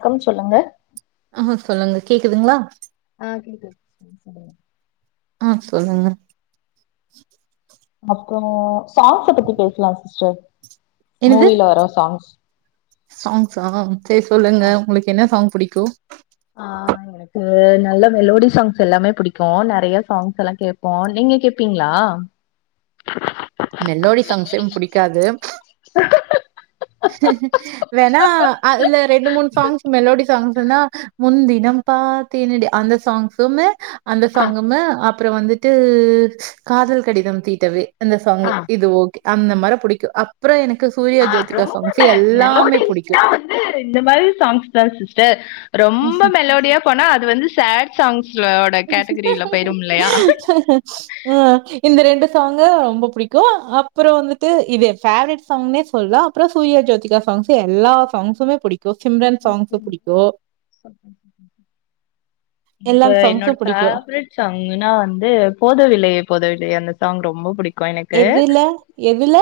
க்கம் சொல்லுங்க அ சொல்லுங்க கேக்குதுங்ளா ஆ கேக்குது [unintelligible] ஆஹ் சொல்லுங்க அப்போ சாங்ஸ பத்தி பேசலா சிஸ்டர் மூவில வரொ சாங்ஸ் சாங்ஸ் ஆ சேரி சொல்லுங்க ஆ உங்குளுக்கு என்ன சாங் புடிக்கு அ நல்ல மெலோடி சாங்ஸ் எல்லாமே பிடிக்கு நறைய சாங்ஸ் எல்லா கேப்போ நீங்க கேப்பீங்ளா மெலோடி சாங்ஸயும் புடிக்காது வேணா அதுல ரெண்டு மூணு சாங்ஸ் மெலோடி சாங்சுன்னா முன்தினம் பாத்தேனடி அந்த சாங்ஸ்சுமு அந்த ஆ சாங்குமு அப்புறோ வந்துட்டு காதல் கடிதம் தீட்டவே அந்த சாங்கு ஆ இது ஓகே அந்த மார புடிக்கு அப்புற என ஆஹ் ரொம்ப மெ புடிக்கு. மெலோடிஸ்னா வந்து இந்த மாரி சாங்ஸ் தா சிஸ்டர் ரொம்ப மெலோடியா போனா அது வந்து சேடு சா ஆஹ் இந்த ரெண்டு சாங்கு ரொம்ப புடிக்கு அப்புறோ வந்துட்டு இது எ ஃபேவரெட் சாங்னே சொல்லா அப்புறோ சூர்யா ஜோதிகா சாங்ஸ எல்லா சாங்ஸுமே புடி கு சிம்ரன் சாங்ஸு புடிக்கு எல்லா எனக்கு சாங்ஸு என்னோட ஃபேவரட் சாங்குனா வந்து போதவில்லையே போதவில்லையே அந்த சாங் ரொம்ப புடிக் கு எனக்கு எதுல எதுல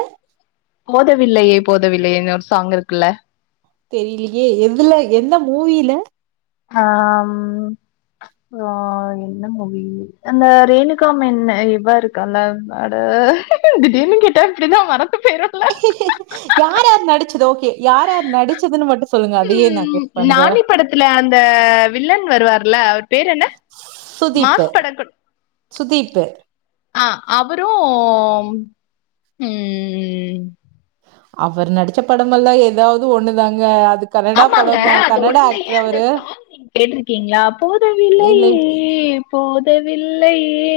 போதவில்லையே போதவில்லையே இன்னொரு சாங் இருக்குல்ல தெரியலையே எதுல எந்த மூவில ஆஹ் ஆஹ் என்ன மூவி அந்த ரேணுகாமனு இவ இருக்கால்ல அட திடீர்னு கேட்டா இப்படிதா மறந்து போயிரு யாராரு நடிச்சது ஓகே யாரார் நடிச்சதுன்னு மட்டு சொல்லுங்க அதையே நா ம் கெஸ் பண்றே நானி ல்ல பேர் என்ன மாஸ் படக்கணு சுதீப்பு அஹ் அவரும் உம் அவர் நடிச்ச படமெல்லா எதாவது ஒண்ணுதாங்க கன்னடா ஆமாங்க படம் தான். அது கன்னடா ஒன்லயே ஆக்டர் அந்த அவரு. சாங் நீங்க கேட்டிருக்கீங்களா இல்லை போதவில்லையே போதவில்லையே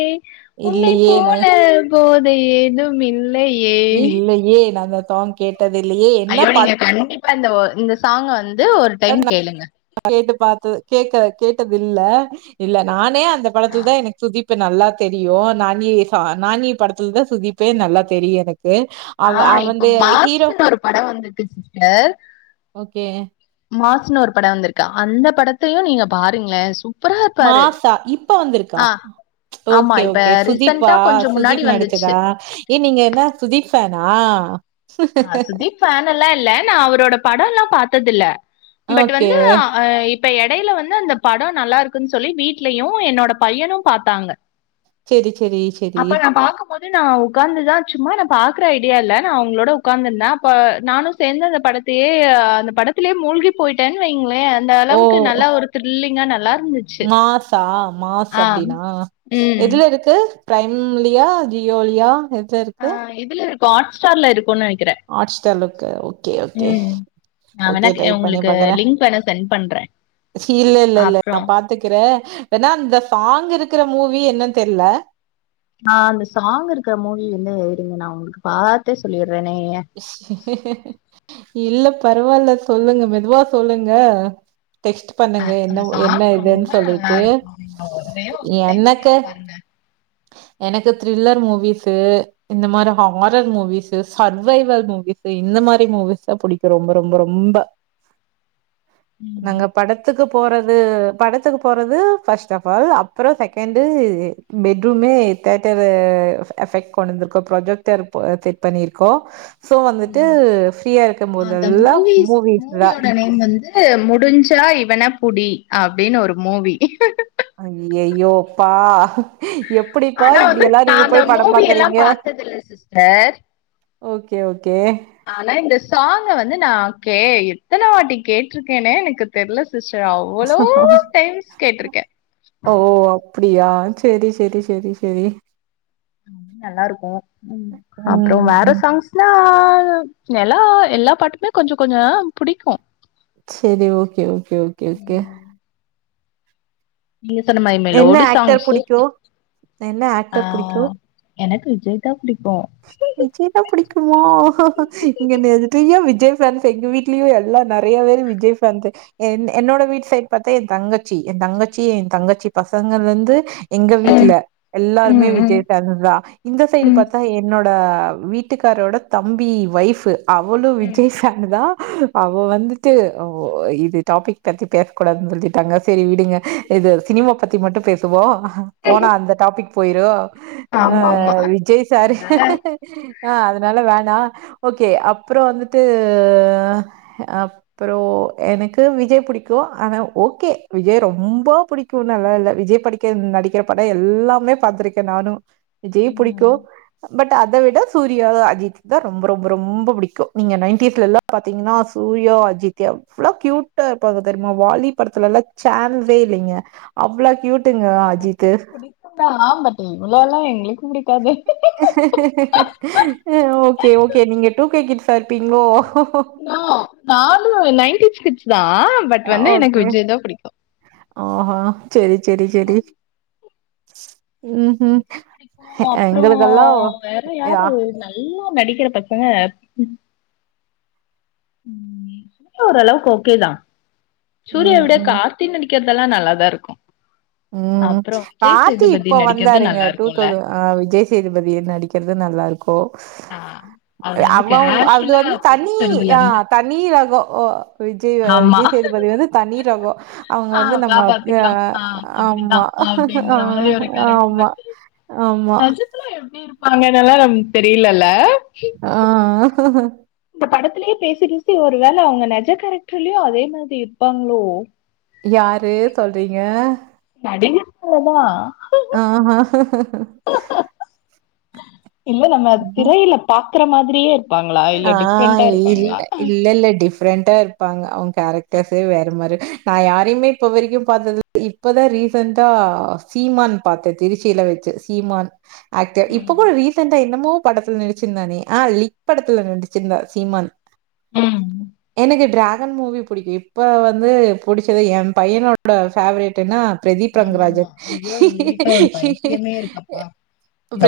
உன்னை இல்லையே நா போல போது ஏதும் இல் இல்லையே நாந்தா அது சாங் கேட் ட்டது இல்லையே என்ன பட ப்பா இந்த சாங்க வந்து ஒரு டைம் கேளுங்க கேட்டு பாத்த கேக்க கேட்டது இல்ல இல்ல நானே அந்த படத்துலதான் எனக்கு சுதீப் பு நல்லா தெரியு நானி நானி படத்துல தா சுதீப்பே நல்லா தெரியு எனக்கு அவ அவ ஆஹ் இப்ப வந்து ஹீரோ மாசுன்னு ஒரு பட வந்திருக்கு சிஸ்டர் ஓகே மா சுன்னு ஒரு பட வந்திருக்கு அந்த படத்தையு நீங்க பாருங்ளே மாசா இப்ப வந்திருக்கா ஆ ஆமா ஓகே இப்ப ஓகே சுதீப்பா ரீசெண்டா கொஞ்சம் முன்னாடி சுதீப் வந்துச்சு நடிச்சதா ஏ நீங்க என்ன சுதீப் ஃபேன் ஆ ஆஹ் சுதீப் ஃபேன் எல்லா இல்ல நா அவரோட பட எல்லா பாத்தது இல்ல பட் ஓகே வந்து அ இப்ப எடையில வந்து அந்த படம் நல்லா இருக்குன்னு சொல்லி வீட்லயு என்னோட பையனும் பாத்தாங்க செரி செரி செரி அப்ப நா பாக்கும்போது நா உக்காந்துதா சும்மா நா பாக்குற ஐடியா இல்ல நா அவுங்களோட உட்காந்துருந்த அப்ப நானு சேந்து அந்த படத்தையே அந்த படத்திலயே மூழ்கி போயிட்டேன்னு வைங்க ளே அந்த ஓ அளவுக்கு நல்லா ஒரு திரில்லிங்கா நல் மாசா மாசு ஆ. அப்டின்னா ம். எதுல இருக்கு பிரைம்லியா ஜியோலியா ஆஹ் இதுல இரு ஹாட்ஸ்டார்ல இருக் ஹாட்ஸ்டார்ல இருக்கா ஓகே ஓகே ம். நான் வேணா ஓகே கே- டைப் பண்ணி உங்களுக்கு பாக்குறேன் லிங்க் வேணா சென்ட் பண்றேன். இல்ல இல்ல இல்ல நா அப்புறம் பாத்துக்குறேன் ஏனா இந்த சாங் இருக்குற மூவி என்னன்னு தெர்ல ஆஹ் அந்த சாங் இருக்குற மூவி வந்து இருங்க நா உங்களுக்கு பாத்தே சொல்லி இல்லப் பரவால்ல சொல்லுங்க மெதுவா சொல்லுங்க டெக்ஸ்ட் அ பண்ணுங்க என்ன அந்த சாங் என்ன இதுன்னு ரொம்ப நல்லா சொல்லிட்டு இருக்கும் ஒரே ஒரு டைம் எனக்கு கேட்டு பாருங்க எனக் து திரில்லர் மூவிசு இந்த மாரி horror movies survival movies இந்த மாரி மூவிஸ் தா பிடிக்கு ரொம்ப ரொம்ப ரொம்ப ம் நாங்க படத்துக்குப் போறது படத்துக்கு போகறது ஃபர்ஸ்ட் ஆஃப் ஆல் அப்புறோ செகண்டு பெட்ரூமே தேட்டரு எஃபெக்ட்டு கொண்டு வந்துருக்கோ ப்ரொஜெக்டர் பொ செட் பண்ணிருக்கோ [inaudible] ம் ஃப்ரீயா இருக்கும் அந்த போதெல்லா மூவிஸ் தா மூவியோட நேம் வந்து முடிஞ்சா இவனப் புடி அப்டின்னு ஒரு மூவி ஐயய்யோப்பா ஆனா வந்து நா அந்த மூவி எல்லா பாக்குறீங்க பார்த்ததில்ல சிஸ்டர் ஓகே ஓகே ஆனா இந்த சாங்க வந்து நா கே எத்தன வாட்டி கேட்டிருக்கேனே எனக்கு தெரில ஸ் சிஸ்டர் அவ்ளோ டைம்ஸ் கேட்டிருக்கே ஓ அப்டியா செரி செரி செரி செரி நல்லாருக்கு அப்புறோ ம் வேற ம் சாங்ஸ்னா ஆ நிலா எல்லா பாட்டுமே கொஞ்சோ கொஞ்சோ புடிக்கு செரி ஓகே ஓகே ஓகே ஓகே நீங்க சொன்மாரி என்ன மெலோடி ஆக்டர் சாங்ஸு புடிக்கு என்ன ஆ ஆக்டர் எனக்கு ஜேத்தா நிச்சயமா புடிக்குமா இங்க நெறய விஜய் ஃபேன்ஸ் எங்க வீட்லயு எல்லா நெறயா பேர் விஜய் ஃபேன்ஸ் என் என்னோட வீட் சைட் பாத்தே எ தங்கச்சி எ தங்கச்சி எ தங்கச்சி பசங்கள்ளருந்து எங்க வீட்டுல ம் எல்லாருமே ம் ம் விஜய் ஃபேன்ஸ் தா இந்த சைடு ம் பத் என்னோட வீட்டுக்காரோட தம்பி ஒய்ஃபு அவளு ம் விஜய் ஃபேன் தா அவ வந்துட்டு வ் இது டாபிக் பத்தி பேச கூடாதுன்னு சொல்லிட்டாங்க செரி விடுங்க இது சினிமா பத்தி மட்டு பேசுவோ போனா அந்த டாபிக் பொய்றோ அ ஆமா ஆமா விஜய் சரி அதனால ஆ அதனால வேணா ஓகே அப்புறோ வந்துட்டு அப்புறோ எனக்கு விஜய் புடிக்கு ஆனா ஓகே விஜய் ரொம்ப புடிக்கு நல்லா இல்ல விஜய் படிக்க நடிக்கிற பட எல்லாமே பாத்திருக்கே நானு விஜய்ய புடிக்கு ம் பட் அத விட சூர்யா அஜித் தா ரொம்ப ரொம்ப ரொம்போ புடிக்கோ நீங்க நைன்டீஸ்லல்லா பாத்தீங்கன்னா சூர்யா அஜித் எவ்ளோ கியூட்டா இருப்பாங்க தெர்மா வாலி படத்துலல்ல சேன்ஸ்சே இல்லிங்க அவ்ளோ கியூட் அது புடிக்கு தா பட் இவ்ளோல்லா எங்களுக்கு புடிக்காது ஓகே ஓகே நீங்க டூ கே கே கிட்ஸ் சா இருபிங்களோ நா நைன்டீஸ் கிட்ஸ் தா பட் வந்து எனக்கு விஜய்தா புடிகோ அஹா செரி செரி செரி [inaudible] [inaudible] புடிக்கோ அப்றோ எங்களுக்கெல்லாம் வேற யா யாரு நல்லா நடிகிற பசங்க ம் ம் ஓரளவுகு ஓகேதா சூரிய ம், விட ம். கார்த்தி நடிப் க்கர்தெல்லா நல்லாதா இருக்கும் உம் கார்த்தி இப்ப நடிக்கிறது வந்தாருங்க நல்லா டூ இருக்குல்ல தௌசண்ட் ஆஹ் விஜய் சேதுபதி நடிகிறது நல்லா இருக்கு ஓ ஆ அவரு வந்து அவன் அது கேஷுவலா வந்து தனி பேசுறதுலருந்து ஆஹ் தனி ரகோ ஓ விஜய் ஆமா. விஜய் சேதுபதி வந்து தனி ரகோ அவுங்க ஆ வந்து வா நம்ம ஹ பாத்துக்கலாம். ஆ ஆமா அப்டிதான் அப்டின்ற ஆஹ் ஆமா ஆமா. ரஜினிலா எப்டி இருப் அவுங்க [unintelligible] தெரிலல ஆஹ் படத்துலயே பேசி பேசி ஒரு வேல அவுங்க நெஜ கேரெக்டர்லயோ அதே மாரி இருப்பாங்ளோ யாரு சொல்றீங்க நடிகர்கள தா ஆஹ்ஹ இல்ல நம்ம திரையில பாக் இருக்குற மாரியே ஆஹ் இல்ல இல்ல இல்ல டிஃப் டிஃப்ரெண்ட்டா இருபாங்க அவுங்க கேரக்டர்ஸே வேற மாரி ஹ் நா யாரையுமே இப்போ வரைக்கு பாத்தது இப்பதா ரீசன்டா சீமான் பாத்தே திருச்சில வெச்சு சீமான் ஆக்டர் இப்ப கூட ரீஸன்டா என்னமோ படத்துல நடிச்சிருந்தானே ஆ லி ப் படத்துல நடிச்சிருந்தா சீமான் ம். எனக்கு டிராக் முகன் மூவி புடிகி இப்போ வந்து புடிச்சது என் பையனோட ஃபேவரேட்டுனா ஆமாமா ஐயோ எங்க வீட்டுல ஒரு பைத்தியமே இருக்கபா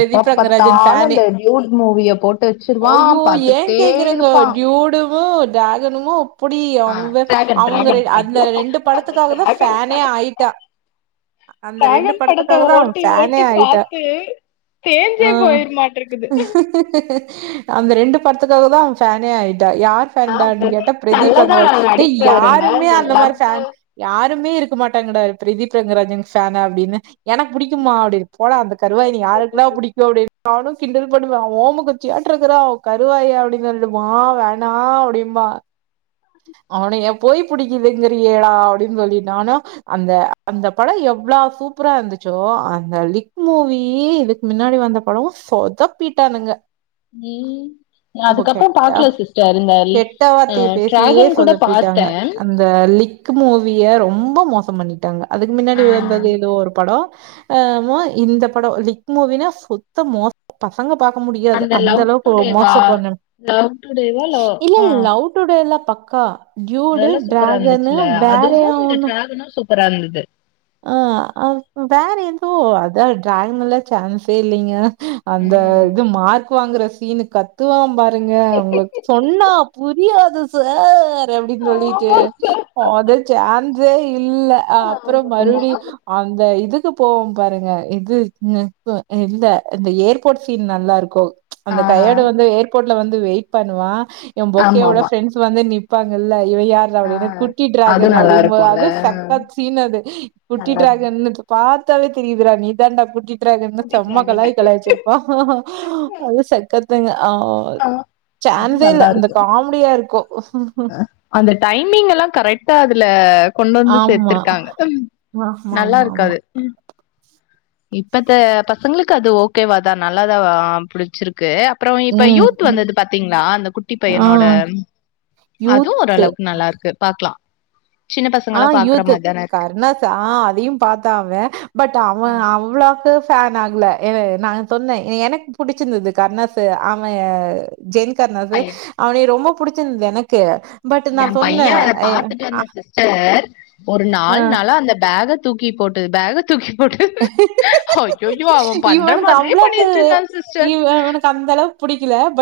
எப்பா ரங்கராஜன் பத்தாலு ஃபேனு அந்த டுயுட் மூவிய போட்டு வெச்சிரு ஐயோ ஏ கேக்கிறங்க டுயுடுவு ட்ராகன் சொல்லுங்க அப்படி ஆ அவ டிராகன் அவங்க டிராகன் அந்த ஐயோ ரெண்டு அந்த படத்துக்காக தான் டிராகன் பேன்னே பட ஆயிட்டா அந்த ரெண்டு டிராகன் படத்த படத்துக்காகதா ஓட்டி பேன்னே ஓட்டி ஆயிட்டா பாத்து உ தேஞ்சே போயிருமாட்டிருக்குது அந்த ரெண்டு படத்துக்காகதா ஃபேன்ஏஆயிட்டான் யார் ஆ ஃபேன் டா கேட்ட பிரதீப் நல்லதா ரெங்கராஜ் நடிக்கிறாருல்ல யாருமே இந்த அந்த மாதிரி லவ்வு ஃபேன் யார் யாருமே இருக்க மாட்டாங்கடா பிரதீப் ரெங்கராஜ் ஃபேன்னு அப்படினு எனக்கு பிடிக்குமா அப்படி போடா யாருக்குடா அந்த கருவாயன யாருக்குடா புடிக்கும் அப்படினாலும் கிண்டல் பண்ணுவேன் ஓம குச்சியாட் இருக்கறா கருவாயா அப்படின்னு சொல்லிட்டுவ வேணாம் அப்படிம்பா அவன ஏ போய் பிடிக்குதுங்றியேடா அப்படின்னு சொல்லி நானும் அந்த அந்த படம் எவ்வளவு சூப்பரா இருந்துச்சோ அந்த லிக் மூவி இதுக்கு முன்னாடி வந்த படம சொத பீட்டானுங்க உஹம் அதுக்கப்புறம் பாக்கல சிஸ்டர் இருந்தஹ் கெட்ட வார்த்தைய பேசியே சொதப்பிட்டாங்க அந்த லிக் மூவிய ரொம்ப ரொம்ப மோசம் பண்ணிட்டாங்க அதுக்கு முன்னாடி ஆ வந்தது ஏதோ ஒரு படம் ஆ இந்த படம் லிக் மூவினா சுத்தம் மோச பசங்க பார்க்க முடியாது அந்த லவ் அளவுக்கு டுடேவா மோச பண்ண லவ் டுடேவா லவ் இல்ல ஆ லவ் டுடே எல்லாம் பக்கா டியூடூ அதெல்லா சூப்பரா டிராகன்னு வேற ஒன்னு சூப்பராருந்தது ஆஹ் வேற ஏதோ அதான் டிராகன் சான்ஸே இல்லைங்க அந்த ம் இது மா வாங்கற சீனு கத்துவ பாரு பாங்க உங்களுக்கு சொன்னா புரியாது [inaudible] எப்படின்னு சொல்லிட்டு ஆமா அத சாந்து ஏய் இல்ல ஆமா அப்புறம் ஆமா மறுபடி அந்த இதுக்கு போவோம் பாருங்க இது இந்த இந்த ஏர்போர்ட் சீன் நல்லா இருக்கும் ஆ அந்த கையடு வந்து ஏர்போர்ட் ல வந்து வெயிட் பண்ணுவான் என் ஆமா பொக்கையோட ஆமா ஃரெண்ட்ஸ் வந்து நி இருப்பாங்கல்ல இவன்யார்ருல ஆ அப்படின்னு குட்டி அது டிராகன் நல்லா அப்படிம்போது இருக்கும்ல அது சக்க சீன் அது குட்டி நல்லா டிராகன் பார்த் பார்த்தாலே தெரியுதுடா நீ தான்டா குட்டி டிராகன்னு செம்ம கூட்டிட்டுறாங்கல்ல. கலாய் கலாயச்சிருப்பா அது சக்கர்த் தங்கா அ அது இந்த நல்லாருக்கு காமெடியா இருக்கு அந்த டைமிங் எல்லா கரெக்டா அதுல கொண்டு வந்து ஆமா சேத்துர்க்காங்க ஆமா ஆமா ஆமா நல்லாருக்காது இப்பத்த பசங்களுக்கு அது ஓக்கேவாதான் நல்லாதா புடிச்சிருக்கு அப்பறம் இப்ப ம் யூத் ம் வந்தது பாத்தீங்ளா அந்த குட்டி ஆ பையனோட அதூ யூத்து ஓரளவுக்கு நல்லா இருக்கு பாக்லாம் ஆ யூத்து இருக்கு கர்ணாஸ் ஆ அதையும் பாத்தா அவன் பட் அவன் அவ்ளோக்கு ஃபேன் ஆகல எனக்கு நா சொன்ன எனக்கு புடிச்சிருந்துது கர்ணாசு அவ ஜென் கர்னாசு பைய அவனய ரொம்பப் புடிச்சிருந்து எனக்கு பட் நான் சொன்ன அ சர் ஒரு நாள் நாளா அந்த பேக் பேக தூக்கி போட்டு பேக தூக்கி போட்டு அய்யய்யோ அவன் பண்ற இவனுக்கு மாத்ரியே அவ்ளோக்கு பண்ணிட்ருந்தான் சிஸ்டர்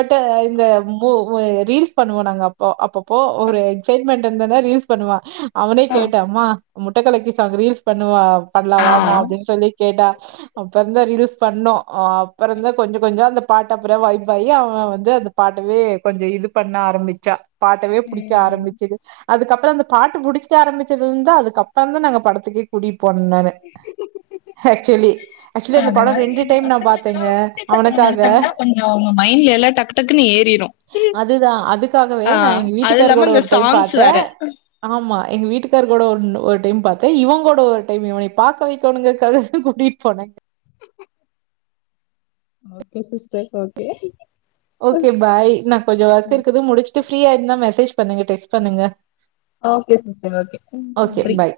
ட்டு இந்த போ ஒ ரீல்ஸ் பண்ணுவோ நாங்க அப்போ அப்பப்போ ஒரு எக்சைட்மெண்ட் இருந்துனா ரீல்ஸ் பண்ணுவோ அவனே ஆ கேட்டா‌ அம்மா முட்ட கலக்கி சாங் ரீல்ஸ் பண்ணுவா பண்லா ஆ வாமா அப்டின்னு னு கேட்டா அப்புறந்த ரிலீஸ் பண்ணு அப்புறந்தா கொஞ்ச கொஞ்ச அந்த பாட்ட அப்பற வைப் ஆகி அவங்க வந்து அந்த பாட்டவே கொஞ்ச இது பண்ண ஆரம்பிச்சா பாட்டவே புடிக்க ம் ஆரம்பிச்சது அதுக்கப்பறோ அந்த பாட்ட புடிசிக்க ஆரம்பிச்சதுலந்தா அதுக்கப்பறந்தா நாங்க படத்துக்கே கூட்டிட்டு போன நானு ஆக்சுவலி ஆக்சுவலி அந்த அது பட மாரி ரெண்டு இந்த டைம் நா பசங்களுக்கெல்லா பாத்தேங்க குட்டி பசங்க அவனுக்காக நடிச்சாங்கன்னா கொஞ்சோ அவங்க மைண்ட்ல எல்லா டக்கு டக்குன்னு ஏறிரு அதுதா அதுக்காகவே ஆ நா எங்க அது வீட்டுக்கார இல்லாம கூட இந்த ஒரு டைம் சாங்ஸ் பாத்த வேற மா எங்க வீட்டுக்கார கூட ஒன் ஒரு டைம் பார்த்தே இவன் கூட ஒரு டைம் இவன பாக்க வைக் தோணுங்க கத கூட்டிட்டு போனே okay sister okay okay bye நா கொஞ்ச வொர்க் இருக்குது முடிச்சிட்டு ஃப்ரீயாருந்தா மெசேஜ் பண்றே பண்ணுங்க டெஸ்ட் பண்ணுங்க ஓகே சிஸ்டர் ஓகே ஓகே நன்றி பாய்.